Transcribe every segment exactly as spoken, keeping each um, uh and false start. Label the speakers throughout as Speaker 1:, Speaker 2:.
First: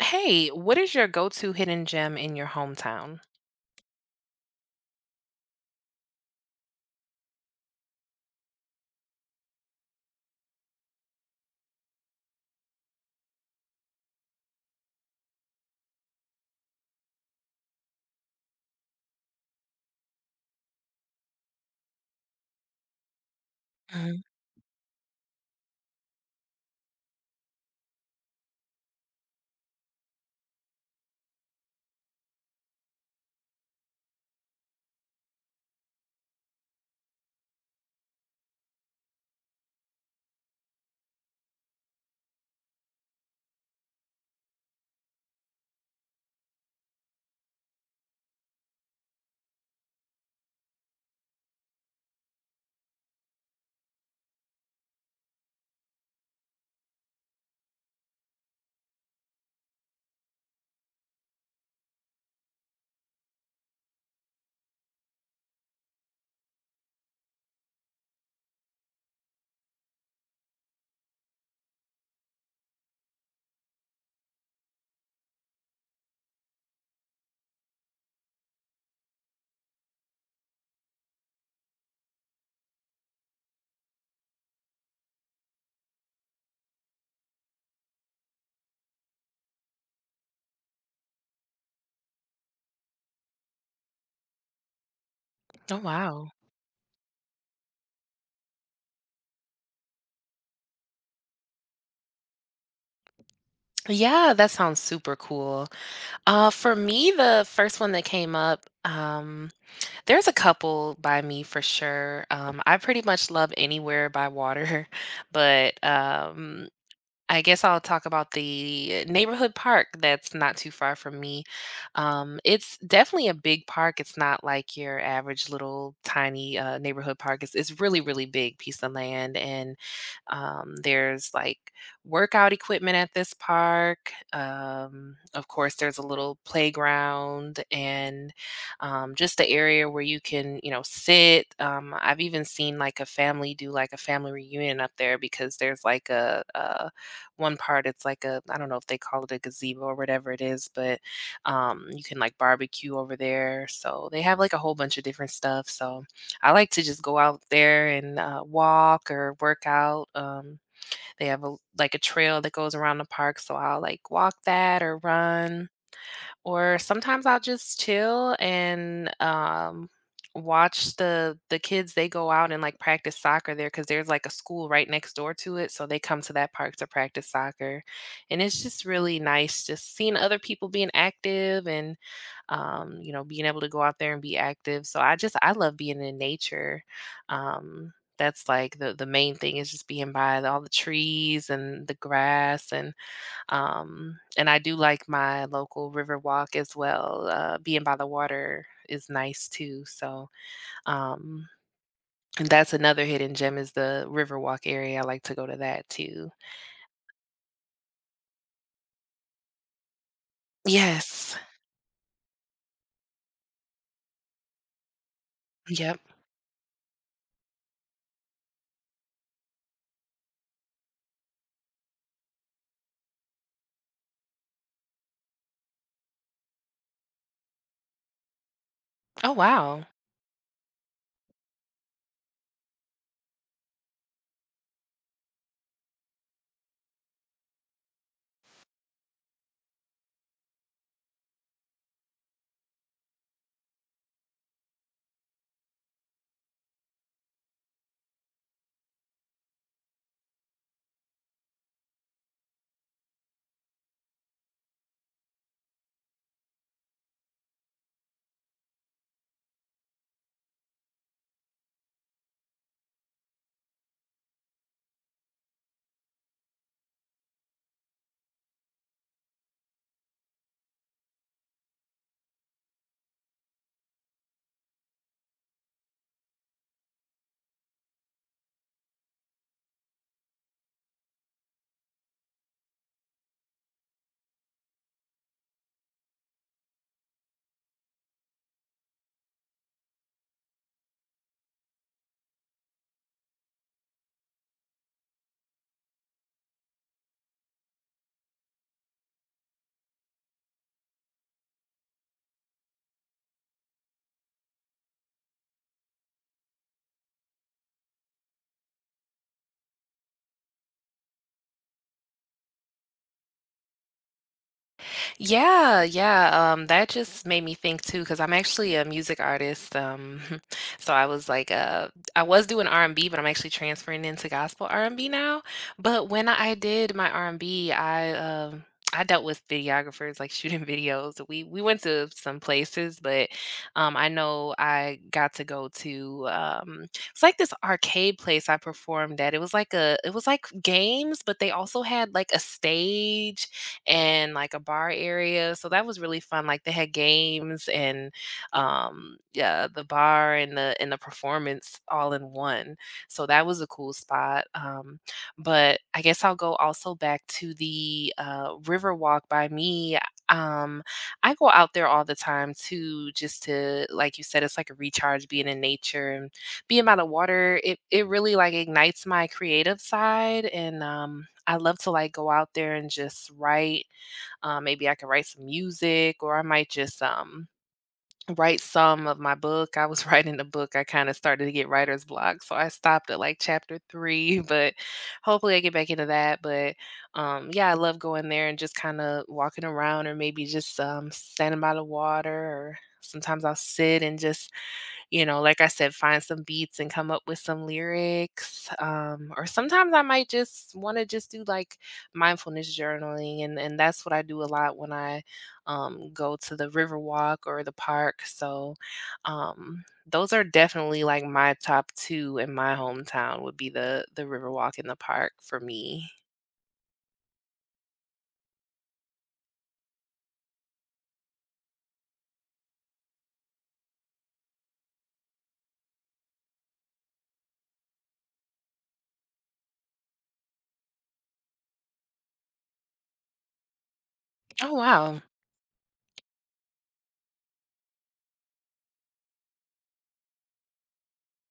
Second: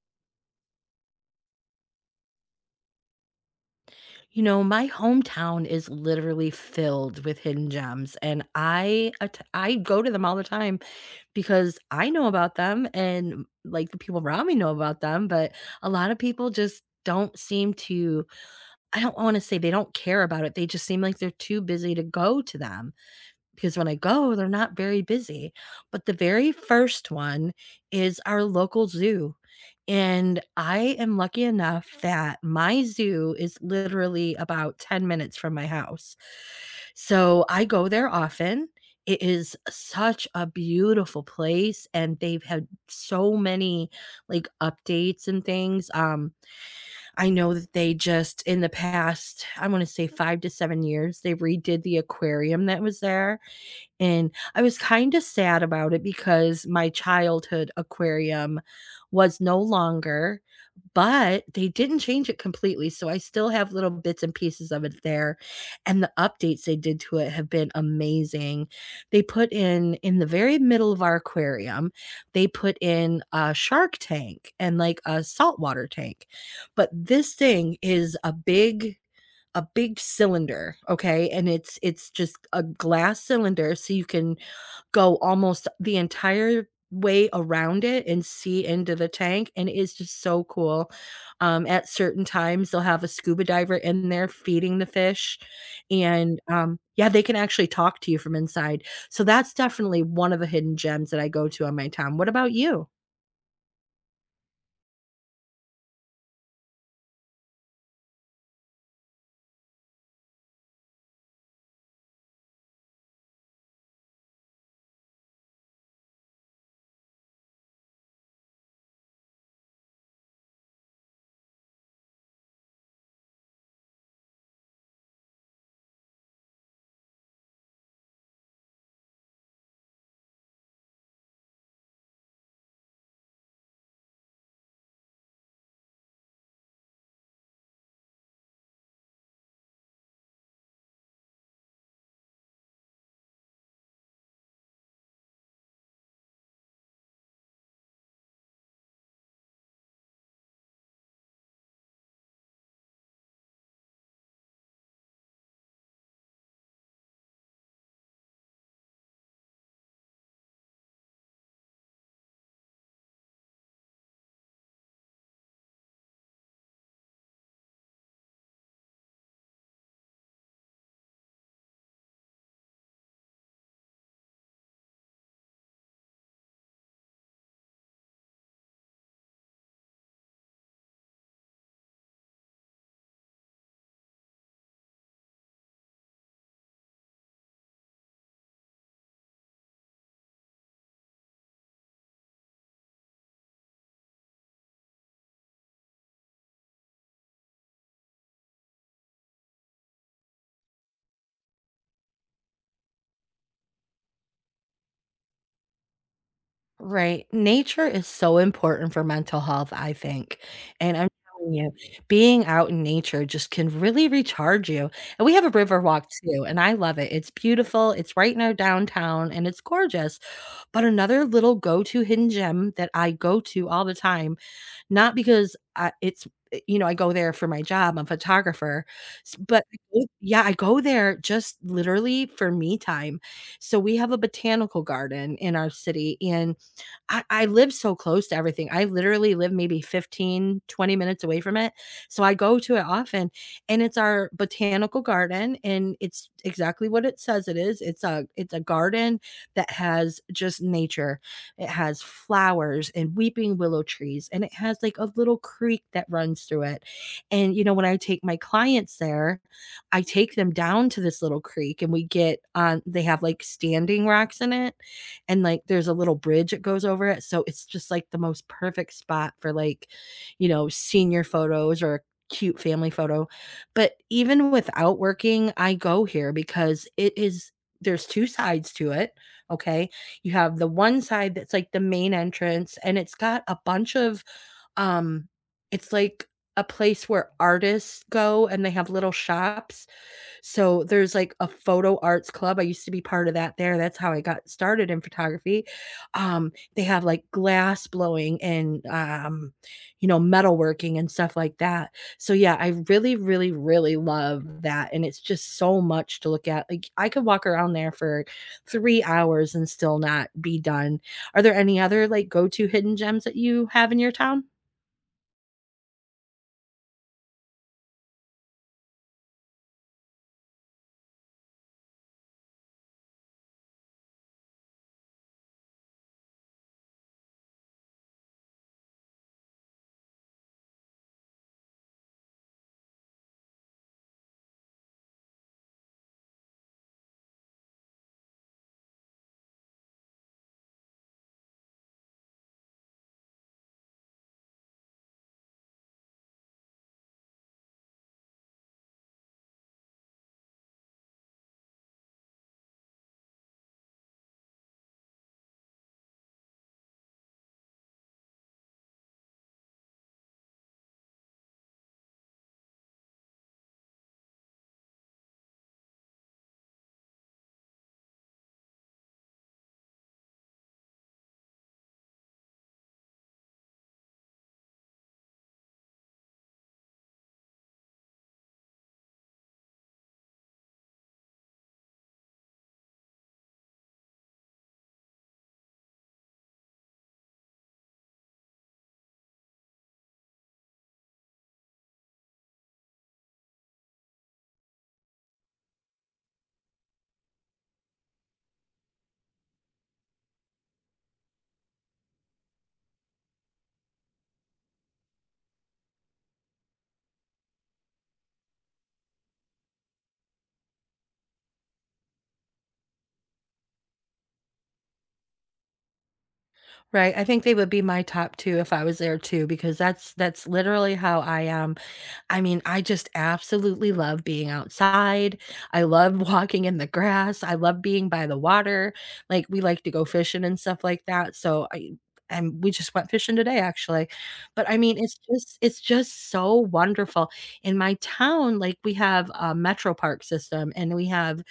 Speaker 1: Hey, what is your go-to hidden gem in your hometown?
Speaker 2: You know, my hometown is literally filled with hidden gems, and I att I go to them all the time because I know about them and, like, the people around me know about them, but a lot of people just don't seem to. I don't wanna say they don't care about it, they just seem like they're too busy to go to them because when I
Speaker 1: Mhm.
Speaker 2: go, they're not very busy. But the very first one is our local zoo. And I am lucky enough that my zoo is literally about ten minutes from my house. So I go there often. It is such a beautiful place, and they've had so many like updates and things. Um, I know that they just in the past, I want to say five to seven years, they redid the aquarium that was there, and I was kinda sad about it because my childhood aquarium was no longer, but they didn't change it completely, so I still have little bits and pieces of it there, and the updates they did to it have been amazing. They put in in the very middle of our aquarium, they put in a shark tank and, like, a saltwater tank, but this thing is a big a big cylinder, okay? And it's it's just a glass cylinder so you can go almost the entire way around it and see into the tank and it is just so cool. Um, at certain times, they'll have a scuba diver in there feeding the fish
Speaker 1: Oh, wow.
Speaker 2: and, um yeah, they can actually talk to you from inside. So that's definitely one of the hidden gems that I go to on my time. What about you?
Speaker 1: Yeah, that sounds super cool. Uh, for me, the first one that came up, um, there's a couple by me for sure. Um, I pretty much love anywhere by water, but um, I guess I'll talk about the neighborhood park that's not too far from me. Um, it's definitely a big park. It's not like your average little tiny uh, neighborhood park. It's, it's really, really big piece of land. And um, There's like workout equipment at this park. Um, of course, there's a little playground and um, just the area where you can, you know, sit. Um, I've even seen like a family do like a family reunion up there because there's like a, a one part, it's like a, I don't know if they call it a gazebo or whatever it is, but um you can like barbecue over there. So they have like a whole bunch of different stuff. So I like to just go out there and uh, walk or work out. Um they have a like a trail that goes around the park, so I'll like walk that or run, or sometimes I'll just chill and, um, watch the the kids. They go out and, like, practice soccer there because there's, like, a school right next door to it, so they come to that park to practice soccer, and it's just really nice just seeing other people being active and, um, you know, being able to go out there and be active, so I just I love being in nature. Um, that's, like, the the main thing is just being by the all the trees and the grass and um, and I do like my local river walk as well. Uh, being by the water is nice too. So, um, and that's another hidden gem is the river walk area. I like to go to that too.
Speaker 2: Right. Nature is so important for mental health, I think. And I'm
Speaker 1: Yes.
Speaker 2: telling you, being out in nature just can really recharge you. And we have a river
Speaker 1: Yep.
Speaker 2: walk too, and I love it. It's beautiful. It's right in our downtown and it's gorgeous. But another little go-to hidden gem that I go to all the time, not because I, it's eh, you know, I go there for my job. I'm a photographer.
Speaker 1: Oh,
Speaker 2: S- But I
Speaker 1: wow.
Speaker 2: go- yeah, I go there just literally for me time. So we have a botanical garden in our city, and I, I live so close to everything. I literally live maybe fifteen, twenty minutes away from it. So I go to it often. And it's our botanical garden. And it's exactly what it says it is. It's a it's a garden that has just nature. It has flowers and weeping willow trees. And it has like a little creek that runs through it. And you know, when I take my clients there, I take them down to this little creek and we get on. They have like standing rocks in it, and like there's a little bridge that goes over it, so it's just like the most perfect spot for, like, you know, senior photos or a cute family photo, but even without working I go here because it is, there's two sides to it, okay? You have the one side that's like the main entrance and it's got a bunch of, um it's like a place where artists go and they have little shops. So there's like a photo arts club. I used to be part of that there. That's how I got started in photography. Um, they have like glass blowing and, um, you know, metalworking and stuff like that. So yeah, I really, really, really love that. And it's just so much to look at. Like I could walk around there for three hours and still not be done. Are there any other like go-to hidden gems that you have in your town?
Speaker 1: Yeah, yeah. Um, that just made me think too, because I'm actually a music artist. Um, so I was like, uh, I was doing R and B, but I'm actually transferring into gospel R and B now. But when I did my R and B, I um, I dealt with videographers, like shooting videos. We we went to some places, but um, I know I got to go to um, it's like this arcade place I performed at. It was like a, it was like games, but they also had like a stage and like a bar area. So that was really fun. Like they had games and um yeah, the bar and the and the performance all in one. So that was a cool spot. Um but I guess I'll go also back to the uh river walk by me. Um I go out there all the time too. Just to, like you said, it's like a recharge being in nature, being amount of water, it it really, like, ignites my creative side, and, um, I love to, like, go out there and just write. Um, maybe I could write some music, or I might just, um, write some of my book. I was writing a book, I kinda started to get writer's block, so I stopped at, like, chapter three, but hopefully I get back into that, but, um, yeah, I love going there and just kinda walking around, or maybe just, um, standing by the water, or sometimes I'll sit and just, you know, like I said, find some beats and come up with some lyrics. Um, or sometimes I might just want to just do like mindfulness journaling, and and that's what I do a lot when I um, go to the river walk or the park. So um, those are definitely like my top two in my hometown would be the the river walk in the park for me.
Speaker 2: Right. I think they would be my top two if I was there too, because that's that's literally how I am. I mean, I just absolutely love being outside. I love walking in the grass. I love being by the water. Like, we like to go fishing and stuff like that. So I, and we just went fishing today actually. But
Speaker 1: Oh,
Speaker 2: I mean, it's
Speaker 1: wow!
Speaker 2: just it's just so wonderful. In my town, like we have a metro park system, and we have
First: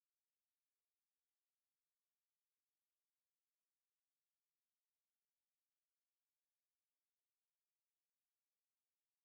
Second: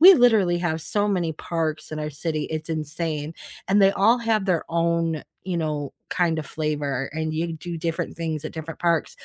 Speaker 2: we literally have so many parks in our city. It's insane. And they all have their own, you know, kind of flavor, and you do different things at different parks.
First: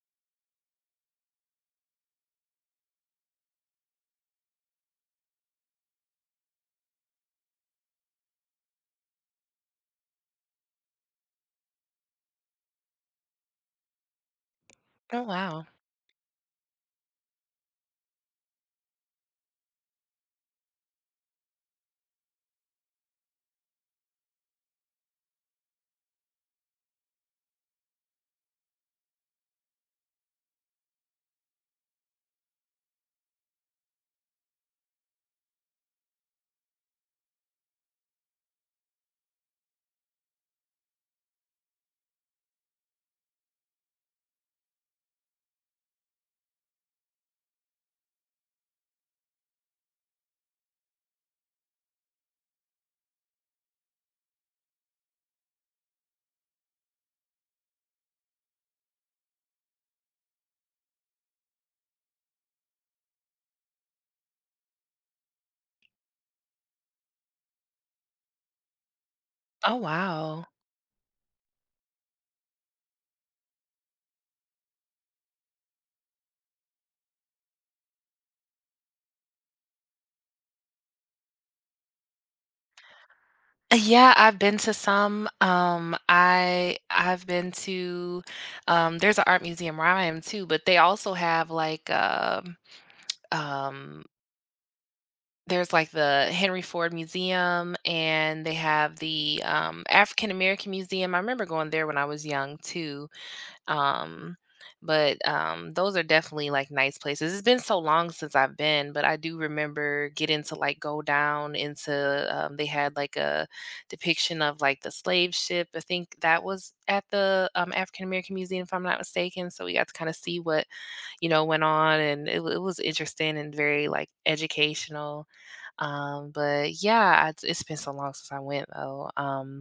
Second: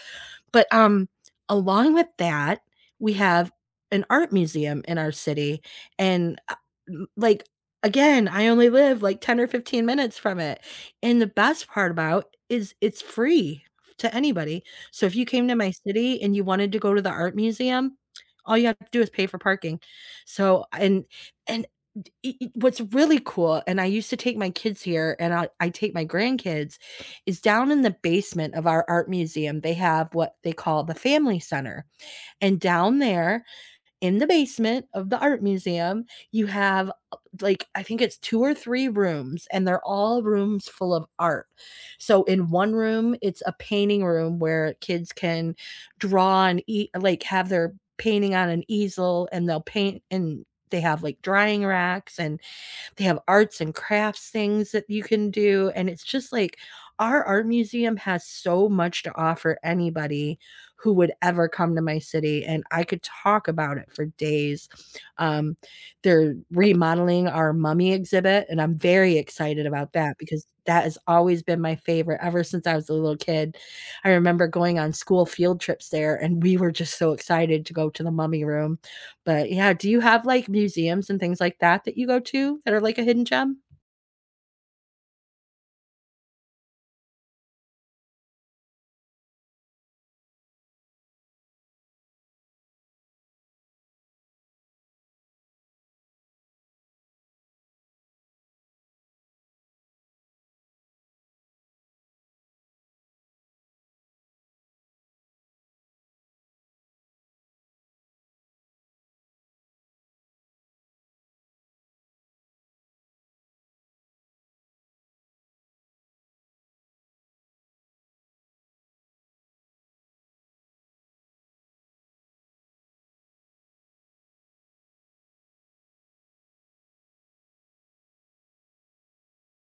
Speaker 2: But um along with that, we have an art museum in our city and, uh, m- like again, I only live like ten or fifteen minutes from it. And the best part about is it's free to anybody. So if
Speaker 1: Oh,
Speaker 2: you came to
Speaker 1: wow!
Speaker 2: my city and you wanted to go to the art museum, all you have to do is pay for parking. So, and and d I I what's really cool, and I used to take my kids here, and I I take my grandkids, is down in the basement of our art museum, they have what they call the family center, and down there, in the basement of the art museum, you have, uh, like, I think it's two or three rooms, and they're all rooms full of art. So in one room, it's a painting room where kids can draw and eat, like have their painting on an easel, and they'll paint, and they have like drying racks, and they have arts and crafts things that you can do, and it's just like our art museum has so much to offer anybody who would ever come to my city, and I could talk about it for days. Um, they're remodeling our mummy exhibit, and I'm very excited
Speaker 1: Oh,
Speaker 2: about that because
Speaker 1: wow!
Speaker 2: that has always been my favorite ever since I was a little kid. I remember going on school field trips there, and we were just so excited to go to the mummy room. But yeah, do you have, like, museums and things like that that you go to that are like a hidden gem?
Speaker 1: Uh, Yeah, I've been to some. Um, I I've been to um there's an art museum where I am too, but they also have like um um there's like the Henry Ford Museum and they have the um African American Museum. I remember going there when I was young too. Um, but um, those are definitely like nice places. It's been so long since I've been, but I do remember getting to like go down into. Um, they had like a depiction of like the slave ship. I think that was at the um, African American Museum, if I'm not mistaken. So we got to kind of see what, you know, went on, and it, wa- it was interesting and very like educational. Um, but yeah, I, it's been so long since I went though. Um,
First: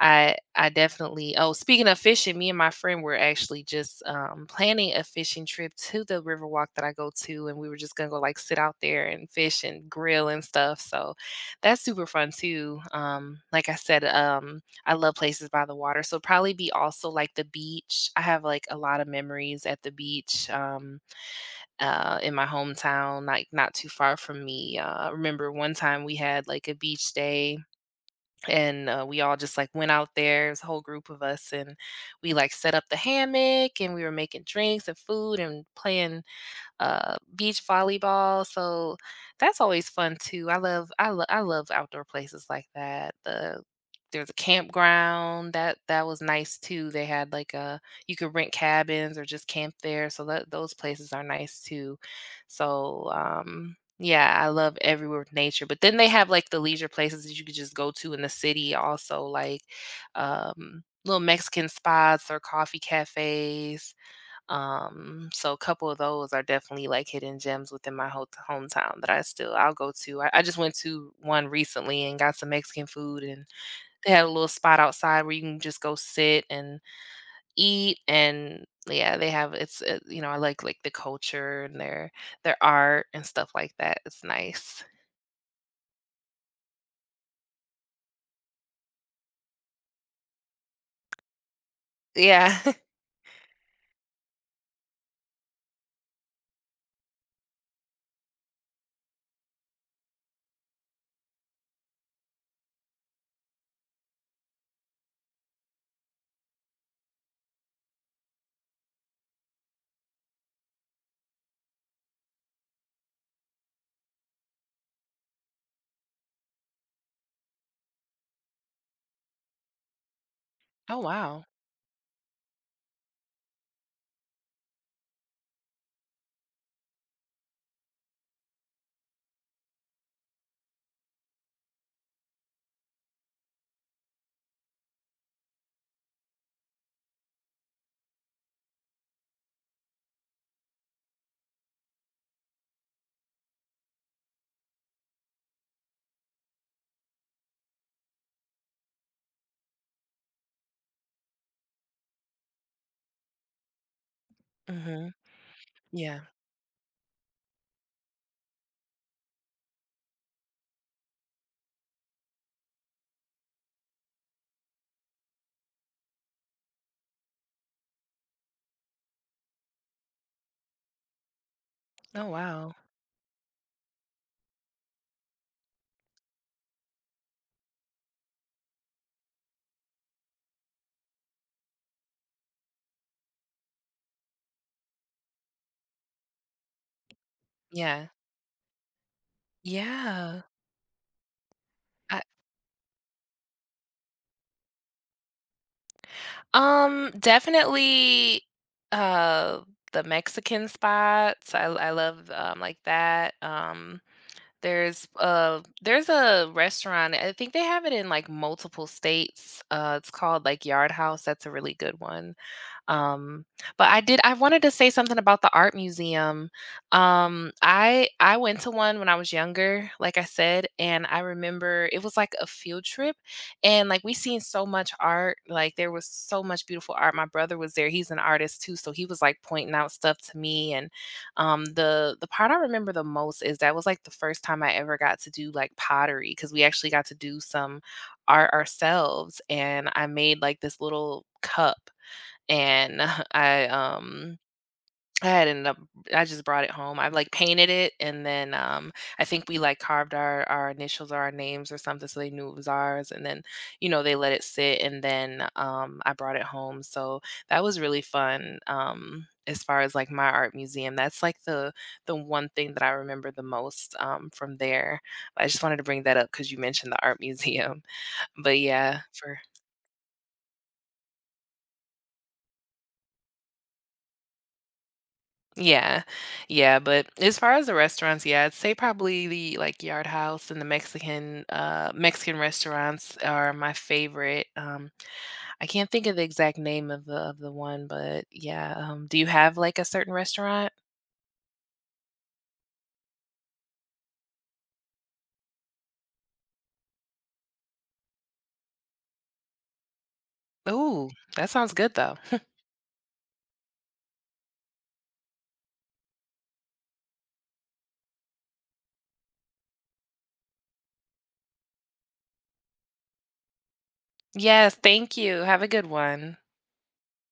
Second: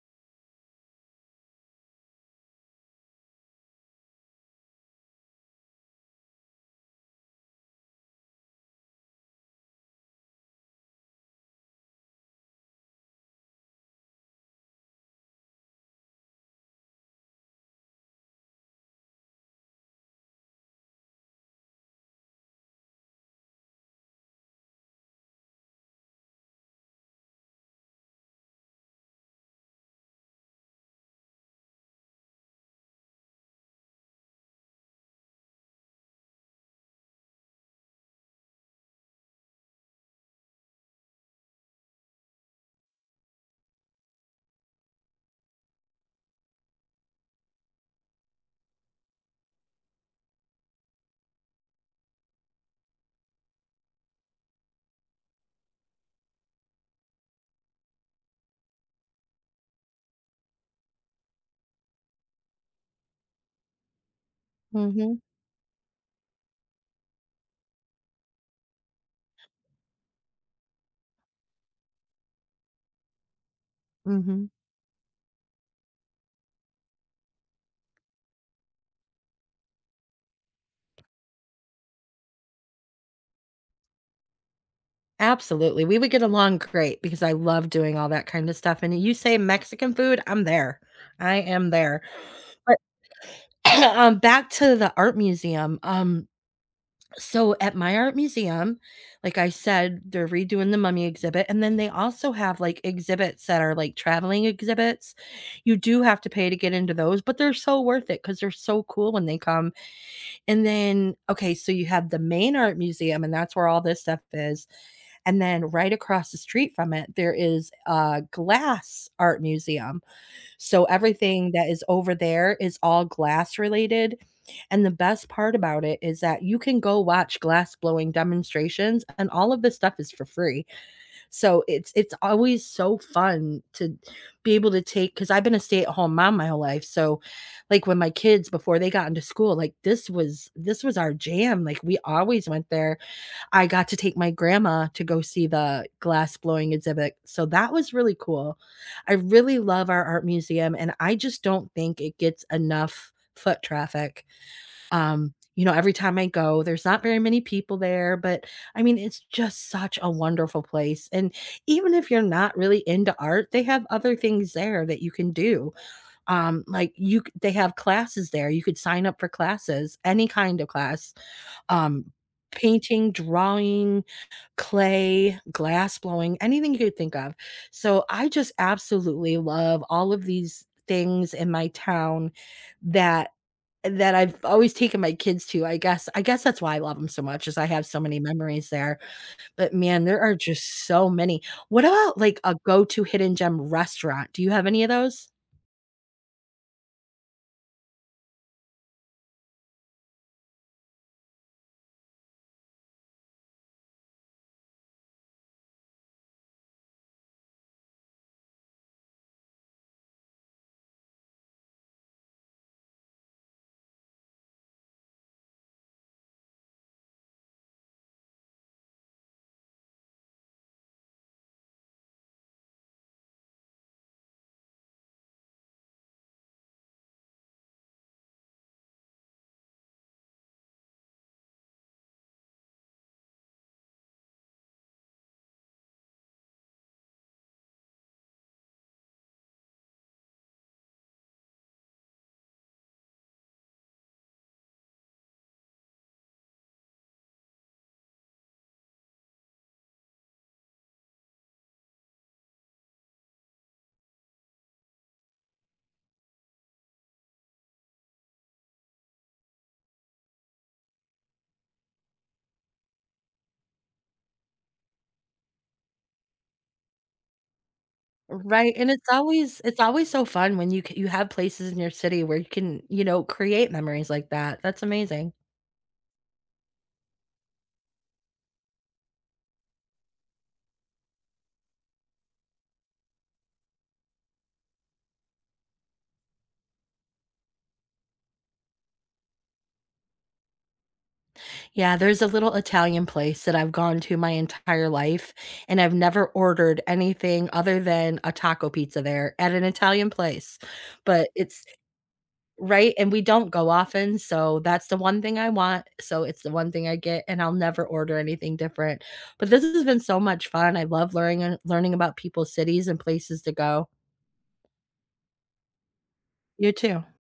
Speaker 1: I I definitely oh, speaking of fishing, me and my friend were actually just, um, planning a fishing trip to the river walk that I go to, and we were just gonna go, like, sit out there and fish and grill and stuff, so that's super fun too. Um, like I said, um, I love places by the water, so probably be also, like, the beach. I have, like, a lot of memories at the beach, um, uh, in my hometown, like, not too far from me. Uh, I remember one time we had, like, a beach day, and uh, we all just like went out there. It was a whole group of us, and we like set up the hammock, and we were making drinks and food and playing uh, beach volleyball. So that's always fun too. I love I love I love outdoor places like that. The there's a campground that that was nice too. They had like a, you could rent cabins or just camp there. So that those places are nice too. So um yeah, I love everywhere with nature. But then they have like the leisure places that you could just go to in the city also, like um little Mexican spots or coffee cafes,
Speaker 2: Mhm.
Speaker 1: um, so a couple of those are definitely like hidden gems within my whole hometown that I still I'll go to. I, I just went to one recently and got some Mexican food, and they had a little
Speaker 2: Mhm.
Speaker 1: spot outside where you can just go sit and eat. And yeah, they have, it's uh, you know, I like like the culture and their their art and stuff like that. It's nice.
Speaker 2: Absolutely, we would get along great because I love doing all that kind of stuff, and you say Mexican food, I'm there. I am there.
Speaker 1: Yeah.
Speaker 2: But, um, back to the art museum, um, so at my art museum, like I said, they're redoing the mummy exhibit, and then they also have, like, exhibits that are, like, traveling exhibits. You do have to pay to get into those, but they're so worth it because 'cause they're so cool when they come. And then, okay, so you have the main art museum, and that's where all this stuff is. And then right across the street from it, there is a glass art museum. So
Speaker 1: Oh, wow.
Speaker 2: everything that is over there is all glass related. And the best part about it is that you can go watch glass blowing demonstrations, and all of this stuff is for free. So it's it's always so fun to be able to take because I've been a stay-at-home mom my whole life. So, like when my kids before they got into school, like this was this was our jam. Like we always went there. I got to take my grandma to go see the glass blowing exhibit. So that was really cool. I really love our art museum, and I just don't think it gets enough foot traffic.
Speaker 1: Hmm.
Speaker 2: Um, you know, every time
Speaker 1: Yeah.
Speaker 2: I go, there's not very many people there, but I mean, it's just such a wonderful place. And even if you're not really into art, they have other things there that you can do. Um, like you, c- they have classes there. You could sign up for classes, any kind of class, um,
Speaker 1: Oh, wow.
Speaker 2: painting, drawing, clay, glass blowing, anything you could think of. So I just absolutely love all of these things in my town that that I've always taken my kids to. I guess I guess that's why I love them so much is I have so
Speaker 1: Yeah.
Speaker 2: many memories there, but man, there are
Speaker 1: Yeah.
Speaker 2: just so many. What about,
Speaker 1: I,
Speaker 2: like, a go-to hidden gem restaurant? Do you have any of those?
Speaker 1: Um, definitely uh the Mexican spots. I I love um like that. Um there's uh there's a restaurant. I think they have it in like multiple states. Uh, it's called like Yard House. That's a really good one. Um, but I did I wanted to say something about the art museum. Um, I I went to one when I was younger, like I said, and I remember it was like a field trip, and like we seen so much art. Like there was so much beautiful art. My brother was there. He's an artist too, so he was like pointing out stuff to me, and um the the part I remember the most is that was like the first time I ever got to do like pottery because we actually got to do some art ourselves, and I made like this little cup, and I um I had ended up I just brought it home. I like painted it, and then um I think we like carved our our initials or our names or something so they knew it was ours, and then, you know, they let it sit, and then um I brought it home. So that was really fun. Um as far as like my art museum, that's like the the one thing that I remember the most, um, from there. I just wanted to bring that up because you mentioned the art museum. but
Speaker 2: Right, and
Speaker 1: yeah
Speaker 2: it's
Speaker 1: for
Speaker 2: always it's always so fun when you c you have places in your city where you can, you know, create memories like that. That's amazing.
Speaker 1: Yeah. Yeah, but as far as the restaurants, yeah, I'd say probably the like Yard House and the Mexican uh Mexican restaurants are my favorite. Um I can't think of the exact name of the of the one, but yeah, um, do you have like a certain restaurant?
Speaker 2: Yeah, there's a little Italian place that I've gone to my entire life, and I've never ordered anything other than a taco pizza there at an Italian place,
Speaker 1: Ooh,
Speaker 2: but
Speaker 1: that
Speaker 2: it's,
Speaker 1: sounds good though.
Speaker 2: right, and we don't go often, so that's the one thing I want, so it's the one thing I get, and I'll never order anything different, but this has been so much fun, I love learning learning about people's cities and places to go.
Speaker 1: Yes, thank you. Have a good one.
Speaker 2: You too.